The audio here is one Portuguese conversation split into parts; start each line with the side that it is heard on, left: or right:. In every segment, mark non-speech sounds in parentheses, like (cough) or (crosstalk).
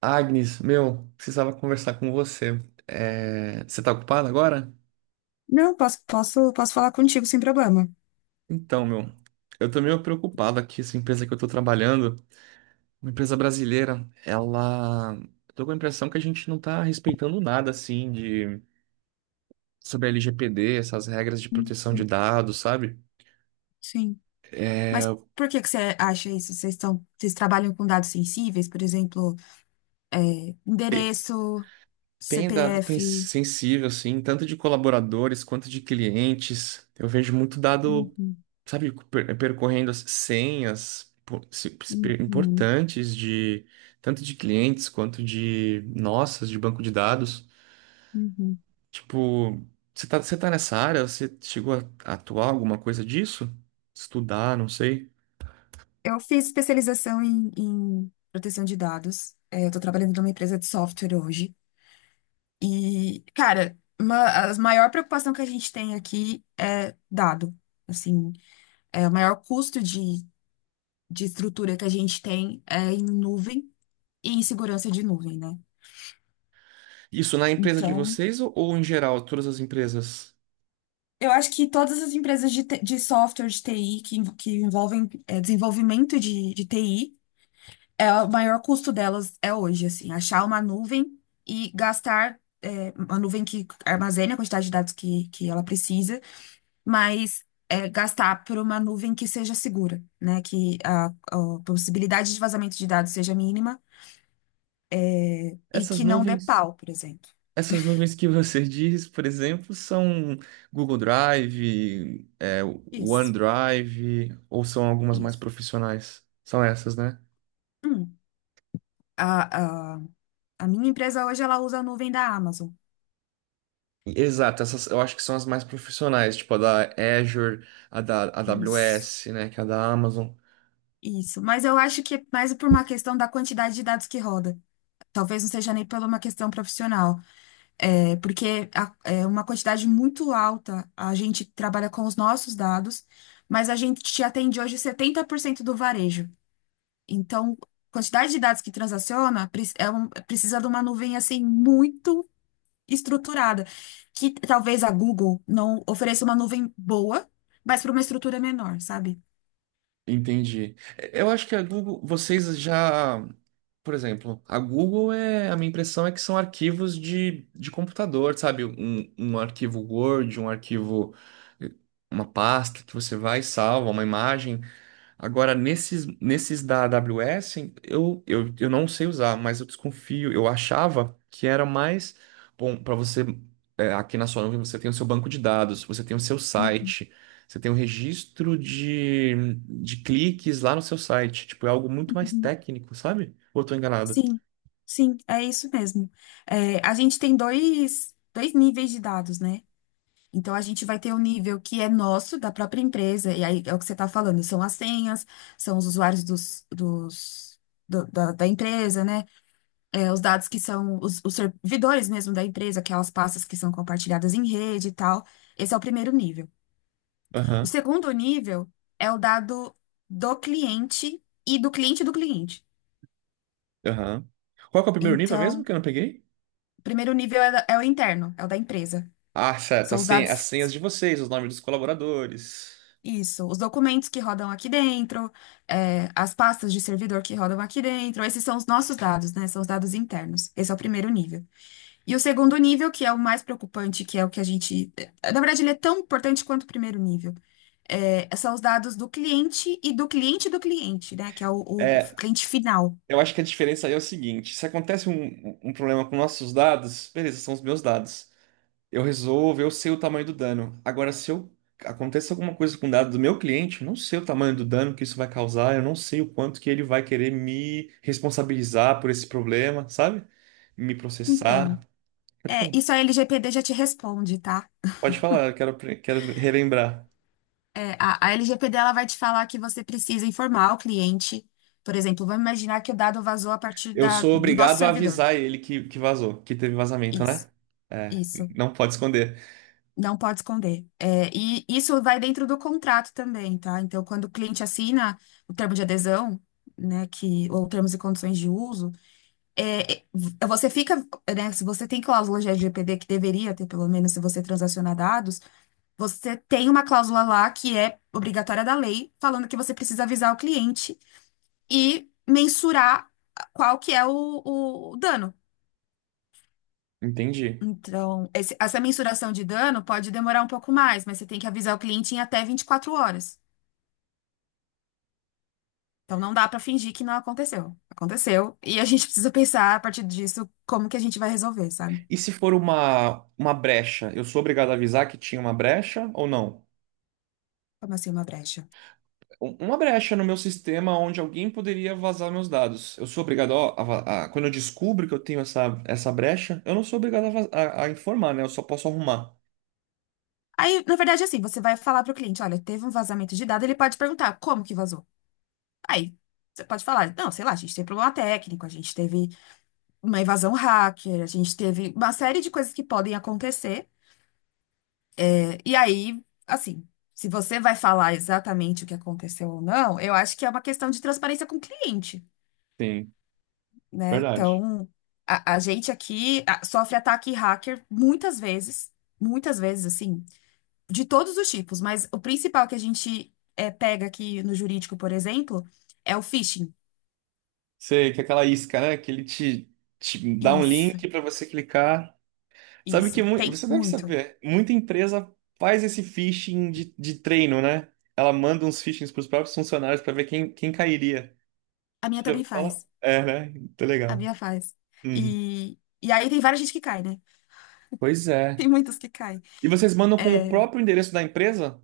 right: Agnes, meu, precisava conversar com você. Você tá ocupado agora?
left: Não, posso falar contigo sem problema.
right: Então, meu, eu tô meio preocupado aqui. Essa empresa que eu tô trabalhando, uma empresa brasileira, ela. Tô com a impressão que a gente não tá respeitando nada, assim, de. Sobre a LGPD, essas regras de proteção de
left: Uhum.
right: dados, sabe?
left: Sim. Mas por que que você acha isso? Vocês trabalham com dados sensíveis, por exemplo, é,
right: E
left: endereço,
right: Tem
left: CPF.
right: sensível, assim, tanto de colaboradores quanto de clientes. Eu vejo muito dado
left: Uhum,
right: sabe, percorrendo as senhas
left: uhum,
right: importantes de tanto de clientes quanto de nossas de banco de dados.
left: uhum.
right: Tipo, você tá nessa área? Você chegou a atuar alguma coisa disso? Estudar, não sei.
left: Eu fiz especialização em proteção de dados. É, eu tô trabalhando numa empresa de software hoje. E, cara, uma, a maior preocupação que a gente tem aqui é dado. Assim, é o maior custo de estrutura que a gente tem é em nuvem e em segurança de nuvem, né?
right: Isso na empresa de
left: Então,
right: vocês ou em geral, todas as empresas?
left: eu acho que todas as empresas de, de software de TI que, que envolvem desenvolvimento de TI, é, o maior custo delas é hoje, assim, achar uma nuvem e gastar uma nuvem que armazene a quantidade de dados que ela precisa, mas gastar por uma nuvem que seja segura, né? Que a possibilidade de vazamento de dados seja mínima, e
right: Essas
left: que não dê
right: nuvens,
left: pau, por exemplo.
right: essas nuvens que você (laughs) diz, por exemplo, são Google Drive,
left: Isso.
right: OneDrive, ou são algumas mais
left: Isso.
right: profissionais? São essas, né?
left: Hum, a, a, a minha empresa hoje ela usa a nuvem da Amazon.
right: Exato, essas eu acho que são as mais profissionais, tipo a da Azure, a
left: Isso.
right: AWS, né, que é a da Amazon.
left: Isso. Mas eu acho que é mais por uma questão da quantidade de dados que roda. Talvez não seja nem por uma questão profissional. É, porque é uma quantidade muito alta. A gente trabalha com os nossos dados, mas a gente atende hoje 70% do varejo. Então, quantidade de dados que transaciona precisa de uma nuvem assim muito estruturada, que talvez a Google não ofereça uma nuvem boa, mas para uma estrutura menor, sabe?
right: Entendi. Eu acho que a Google, vocês já, por exemplo, a Google é, a minha impressão é que são arquivos de computador, sabe? Um arquivo Word, um arquivo, eh, uma pasta que você vai e salva, uma imagem. Agora, nesses da AWS, eu não sei usar, mas eu desconfio. Eu achava que era mais bom para você. É, aqui na sua nuvem você tem o seu banco de dados, você tem o seu site, você tem o registro de cliques lá no seu site. Tipo, é algo muito mais
left: Uhum.
right: técnico, sabe? Ou eu tô enganado?
left: Sim, sim, é isso mesmo. É, a gente tem dois níveis de dados, né? Então, a gente vai ter o nível que é nosso, da própria empresa, e aí é o que você está falando, são as senhas, são os usuários da empresa, né? É, os dados que são os servidores mesmo da empresa, aquelas pastas que são compartilhadas em rede e tal. Esse é o primeiro nível. O
right: Aham,
left: segundo nível é o dado do cliente e do cliente do cliente.
right: aham. Qual que é o primeiro nível mesmo
left: Então,
right: que eu não peguei?
left: o primeiro nível é, é o interno, é o da empresa.
right: Ah, certo.
left: São os
right: As
left: dados,
right: senhas de vocês, os nomes dos colaboradores.
left: isso, os documentos que rodam aqui dentro, é, as pastas de servidor que rodam aqui dentro. Esses são os nossos dados, né? São os dados internos. Esse é o primeiro nível. E o segundo nível, que é o mais preocupante, que é o que a gente. Na verdade, ele é tão importante quanto o primeiro nível. É, são os dados do cliente e do cliente, né? Que é o
right: É,
left: cliente final.
right: eu acho que a diferença aí é o seguinte: se acontece um problema com nossos dados, beleza, são os meus dados. Eu resolvo, eu sei o tamanho do dano. Agora, se eu acontece alguma coisa com o dado do meu cliente, eu não sei o tamanho do dano que isso vai causar, eu não sei o quanto que ele vai querer me responsabilizar por esse problema, sabe? Me
left: Então,
right: processar. Pode
left: é,
right: falar,
left: isso a LGPD já te responde, tá?
right: pode falar, eu quero, quero relembrar.
left: É, a LGPD ela vai te falar que você precisa informar o cliente. Por exemplo, vamos imaginar que o dado vazou a partir
right: Eu sou
left: do nosso
right: obrigado a
left: servidor.
right: avisar ele que vazou, que teve vazamento,
left: Isso,
right: né? É,
left: isso.
right: não pode esconder.
left: Não pode esconder. É, e isso vai dentro do contrato também, tá? Então, quando o cliente assina o termo de adesão, né, que, ou termos e condições de uso, você fica, né, se você tem cláusula de LGPD, que deveria ter, pelo menos, se você transacionar dados. Você tem uma cláusula lá que é obrigatória da lei, falando que você precisa avisar o cliente e mensurar qual que o dano.
right: Entendi.
left: Então, essa mensuração de dano pode demorar um pouco mais, mas você tem que avisar o cliente em até 24 horas. Então, não dá para fingir que não aconteceu. Aconteceu. E a gente (laughs) precisa pensar, a partir disso, como que a gente vai resolver, sabe?
right: E se for uma brecha, eu sou obrigado a avisar que tinha uma brecha ou não?
left: Como assim uma brecha?
right: Uma brecha no meu sistema onde alguém poderia vazar meus dados. Eu sou obrigado ó, a, va- a- quando eu descubro que eu tenho essa, essa brecha, eu não sou obrigado a informar, né? Eu só posso arrumar.
left: Aí, na verdade, é assim, você vai falar para o cliente, olha, teve um vazamento de dado, ele pode perguntar como que vazou? Aí, você pode falar, não, sei lá, a gente teve problema técnico, a gente teve uma invasão hacker, a gente teve uma série de coisas que podem acontecer. E aí, assim, se você vai falar exatamente o que aconteceu ou não, eu acho que é uma questão de transparência com o cliente,
right: Sim,
left: né?
right: verdade.
left: Então, a gente aqui sofre ataque hacker muitas vezes, assim, de todos os tipos, mas o principal que a gente pega aqui no jurídico, por exemplo, é o phishing.
right: Sei que é aquela isca, né? Que ele te dá um
left: Isso,
right: link para você clicar. Sabe
left: isso.
right: que
left: Tem
right: você deve
left: muito.
right: saber, muita empresa faz esse phishing de treino, né? Ela manda uns phishings para os próprios funcionários para ver quem, quem cairia.
left: A minha
right: Você já
left: também
right: ouviu falar?
left: faz.
right: É, né? Muito
left: A
right: legal.
left: minha faz.
right: Hum.
left: E aí tem várias gente que cai, né?
right: Pois
left: (laughs)
right: é.
left: Tem muitos que caem.
right: E vocês mandam com o próprio endereço da empresa?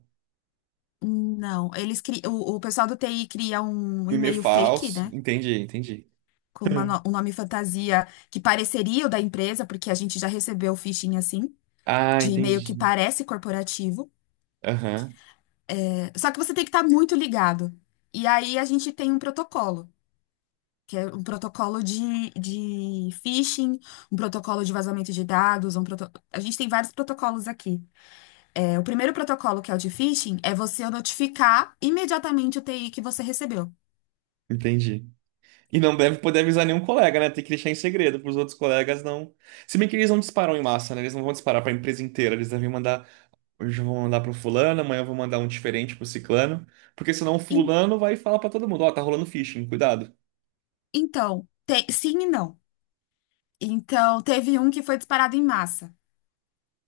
left: Não, eles cri... o pessoal do TI cria um
right: Um e-mail
left: e-mail fake,
right: falso.
left: né?
right: Entendi, entendi.
left: Com uma no-
right: (laughs)
left: um nome fantasia que pareceria o da empresa, porque a gente já recebeu phishing assim,
right: Ah,
left: de e-mail que
right: entendi.
left: parece corporativo.
right: Aham,
left: Só que você tem que estar muito ligado. E aí a gente tem um protocolo, que é um protocolo de phishing, um protocolo de vazamento de dados, um proto... a gente tem vários protocolos aqui. É, o primeiro protocolo, que é o de phishing, é você notificar imediatamente o TI que você recebeu.
right: entendi. E não deve poder avisar nenhum colega, né? Tem que deixar em segredo para os outros colegas não. Se bem que eles não disparam em massa, né? Eles não vão disparar para a empresa inteira. Eles devem mandar. Hoje eu vou mandar para o fulano, amanhã eu vou mandar um diferente para o ciclano. Porque senão o
left: Em-
right: fulano vai falar para todo mundo: Ó, tá rolando phishing, cuidado.
left: Então, sim e não. Então, teve um que foi disparado em massa.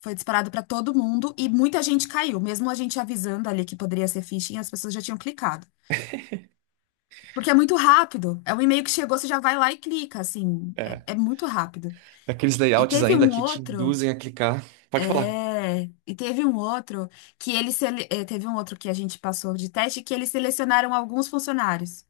left: Foi disparado para todo mundo e muita gente caiu. Mesmo a gente avisando ali que poderia ser phishing, as pessoas já tinham clicado. Porque é muito rápido. É um e-mail que chegou, você já vai lá e clica, assim. É
right: É.
left: muito rápido.
right: Aqueles
left: E
right: layouts
left: teve
right: ainda
left: um
right: que te
left: outro.
right: induzem a clicar. Pode falar.
left: E teve um outro que teve um outro que a gente passou de teste que eles selecionaram alguns funcionários.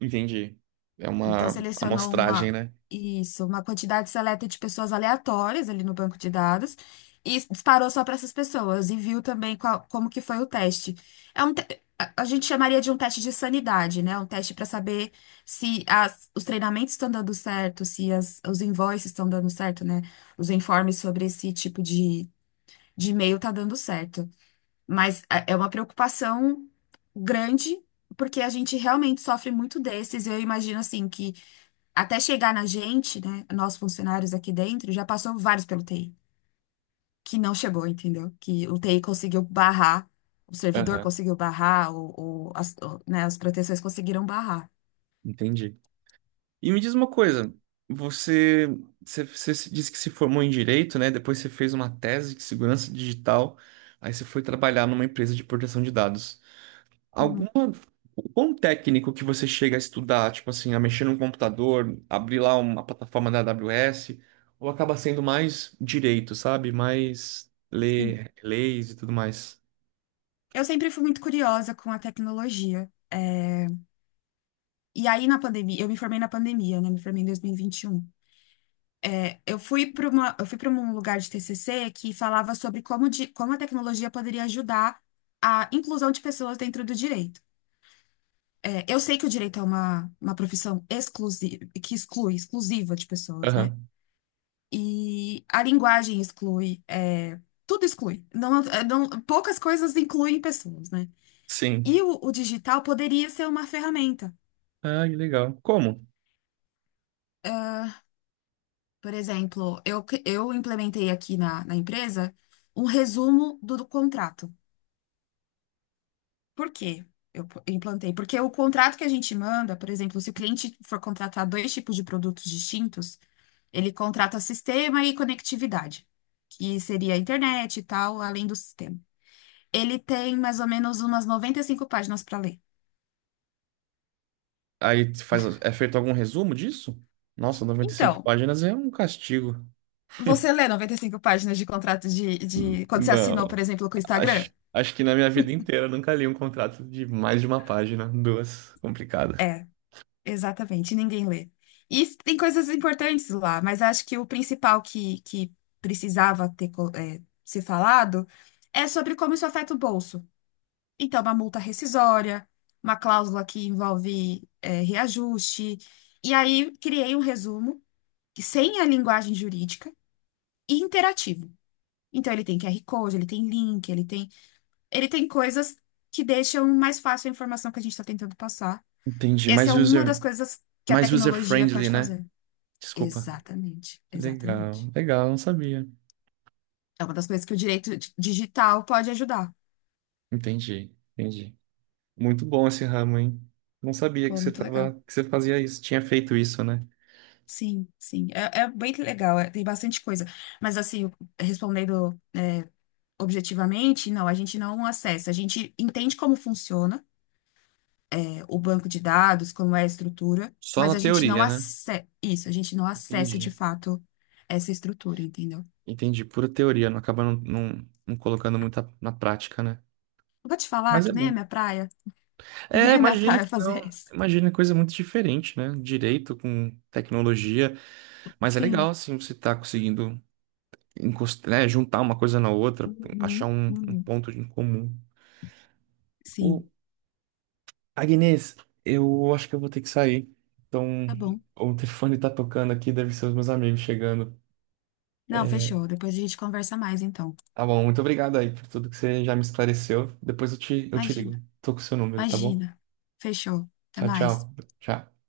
right: Entendi. É
left: Então,
right: uma
left: selecionou
right: amostragem,
left: uma,
right: né?
left: isso, uma quantidade seleta de pessoas aleatórias ali no banco de dados e disparou só para essas pessoas e viu também como que foi o teste. É um te- a gente chamaria de um teste de sanidade, né? Um teste para saber se os treinamentos estão dando certo, se os invoices estão dando certo, né? Os informes sobre esse tipo de e-mail tá dando certo. Mas é uma preocupação grande, porque a gente realmente sofre muito desses. Eu imagino assim que até chegar na gente, né, nós funcionários aqui dentro, já passou vários pelo TI, que não chegou, entendeu? Que o TI conseguiu barrar, o servidor
right: Aham.
left: conseguiu barrar, né, as proteções conseguiram barrar.
right: Entendi. E me diz uma coisa, você, você disse que se formou em direito, né? Depois você fez uma tese de segurança digital, aí você foi trabalhar numa empresa de proteção de dados.
left: Uhum.
right: Alguma, quão técnico que você chega a estudar, tipo assim, a mexer num computador, abrir lá uma plataforma da AWS, ou acaba sendo mais direito, sabe? Mais
left: Sim.
right: ler leis e tudo mais.
left: Eu sempre fui muito curiosa com a tecnologia. E aí, na pandemia, eu me formei na pandemia, né? Me formei em 2021. É, eu fui para uma, eu fui para um lugar de TCC que falava sobre como a tecnologia poderia ajudar a inclusão de pessoas dentro do direito. É, eu sei que o direito é uma profissão exclusiva, que exclui, exclusiva de pessoas, né?
right: Aham.
left: E a linguagem exclui, tudo exclui. Poucas coisas incluem pessoas, né? E
right: Sim.
left: o digital poderia ser uma ferramenta.
right: Ah, que legal. Como?
left: Ah, por exemplo, eu implementei aqui na empresa um resumo do contrato. Por quê? Implantei. Porque o contrato que a gente manda, por exemplo, se o cliente for contratar dois tipos de produtos distintos, ele contrata sistema e conectividade, que seria a internet e tal, além do sistema. Ele tem mais ou menos umas 95 páginas para ler.
right: Aí faz, é feito algum resumo disso? Nossa, 95
left: Então,
right: páginas é um castigo.
left: você lê 95 páginas de contrato Quando você assinou, por
right: Não,
left: exemplo, com o Instagram?
right: acho, acho que na minha vida inteira eu nunca li um contrato de mais de uma página, duas, complicado.
left: É. Exatamente, ninguém lê. Tem coisas importantes lá, mas acho que o principal que precisava ter ser falado é sobre como isso afeta o bolso. Então, uma multa rescisória, uma cláusula que envolve reajuste. E aí, criei um resumo que sem a linguagem jurídica e interativo. Então, ele tem QR Code, ele tem link, ele tem coisas que deixam mais fácil a informação que a gente está tentando passar.
right: Entendi,
left: Essa é uma das coisas que a
right: mais user
left: tecnologia
right: friendly,
left: pode
right: né?
left: fazer.
right: Desculpa.
left: Exatamente,
right: Legal,
left: exatamente.
right: legal, não sabia.
left: É uma das coisas que o direito digital pode ajudar.
right: Entendi, entendi. Muito bom esse ramo, hein? Não sabia que
left: Pô,
right: você
left: muito legal.
right: tava, que você fazia isso, tinha feito isso, né?
left: Sim, sim. É bem legal, tem bastante coisa. Mas, assim, respondendo objetivamente, não, a gente não acessa. A gente entende como funciona, é, o banco de dados, como é a estrutura,
right: Só
left: mas
right: na
left: a gente não
right: teoria, né?
left: acessa. Isso, a gente não acessa de
right: Entendi.
left: fato essa estrutura, entendeu?
right: Entendi, pura teoria, não acaba não, não, não colocando muito na prática, né?
left: Eu vou te falar
right: Mas é
left: que nem é
right: bom.
left: minha praia, (laughs)
right: É,
left: nem é minha
right: imagino
left: praia
right: que
left: fazer
right: não.
left: isso.
right: Imagino que é coisa muito diferente, né? Direito com tecnologia. Mas é legal,
left: Sim.
right: assim, você tá conseguindo né, juntar uma coisa na outra, achar
left: Uhum,
right: um, um
left: uhum.
right: ponto em comum. Ô,
left: Sim.
right: Agnes, eu acho que eu vou ter que sair. Então,
left: Tá bom.
right: o telefone tá tocando aqui, deve ser os meus amigos chegando.
left: Não,
right: É,
left: fechou. Depois a gente conversa mais, então.
right: tá bom, muito obrigado aí por tudo que você já me esclareceu. Depois eu eu te
left: Imagina,
right: ligo. Tô com o seu número, tá bom?
left: imagina. Fechou. Até
right: Tchau,
left: mais.
right: tchau. Tchau.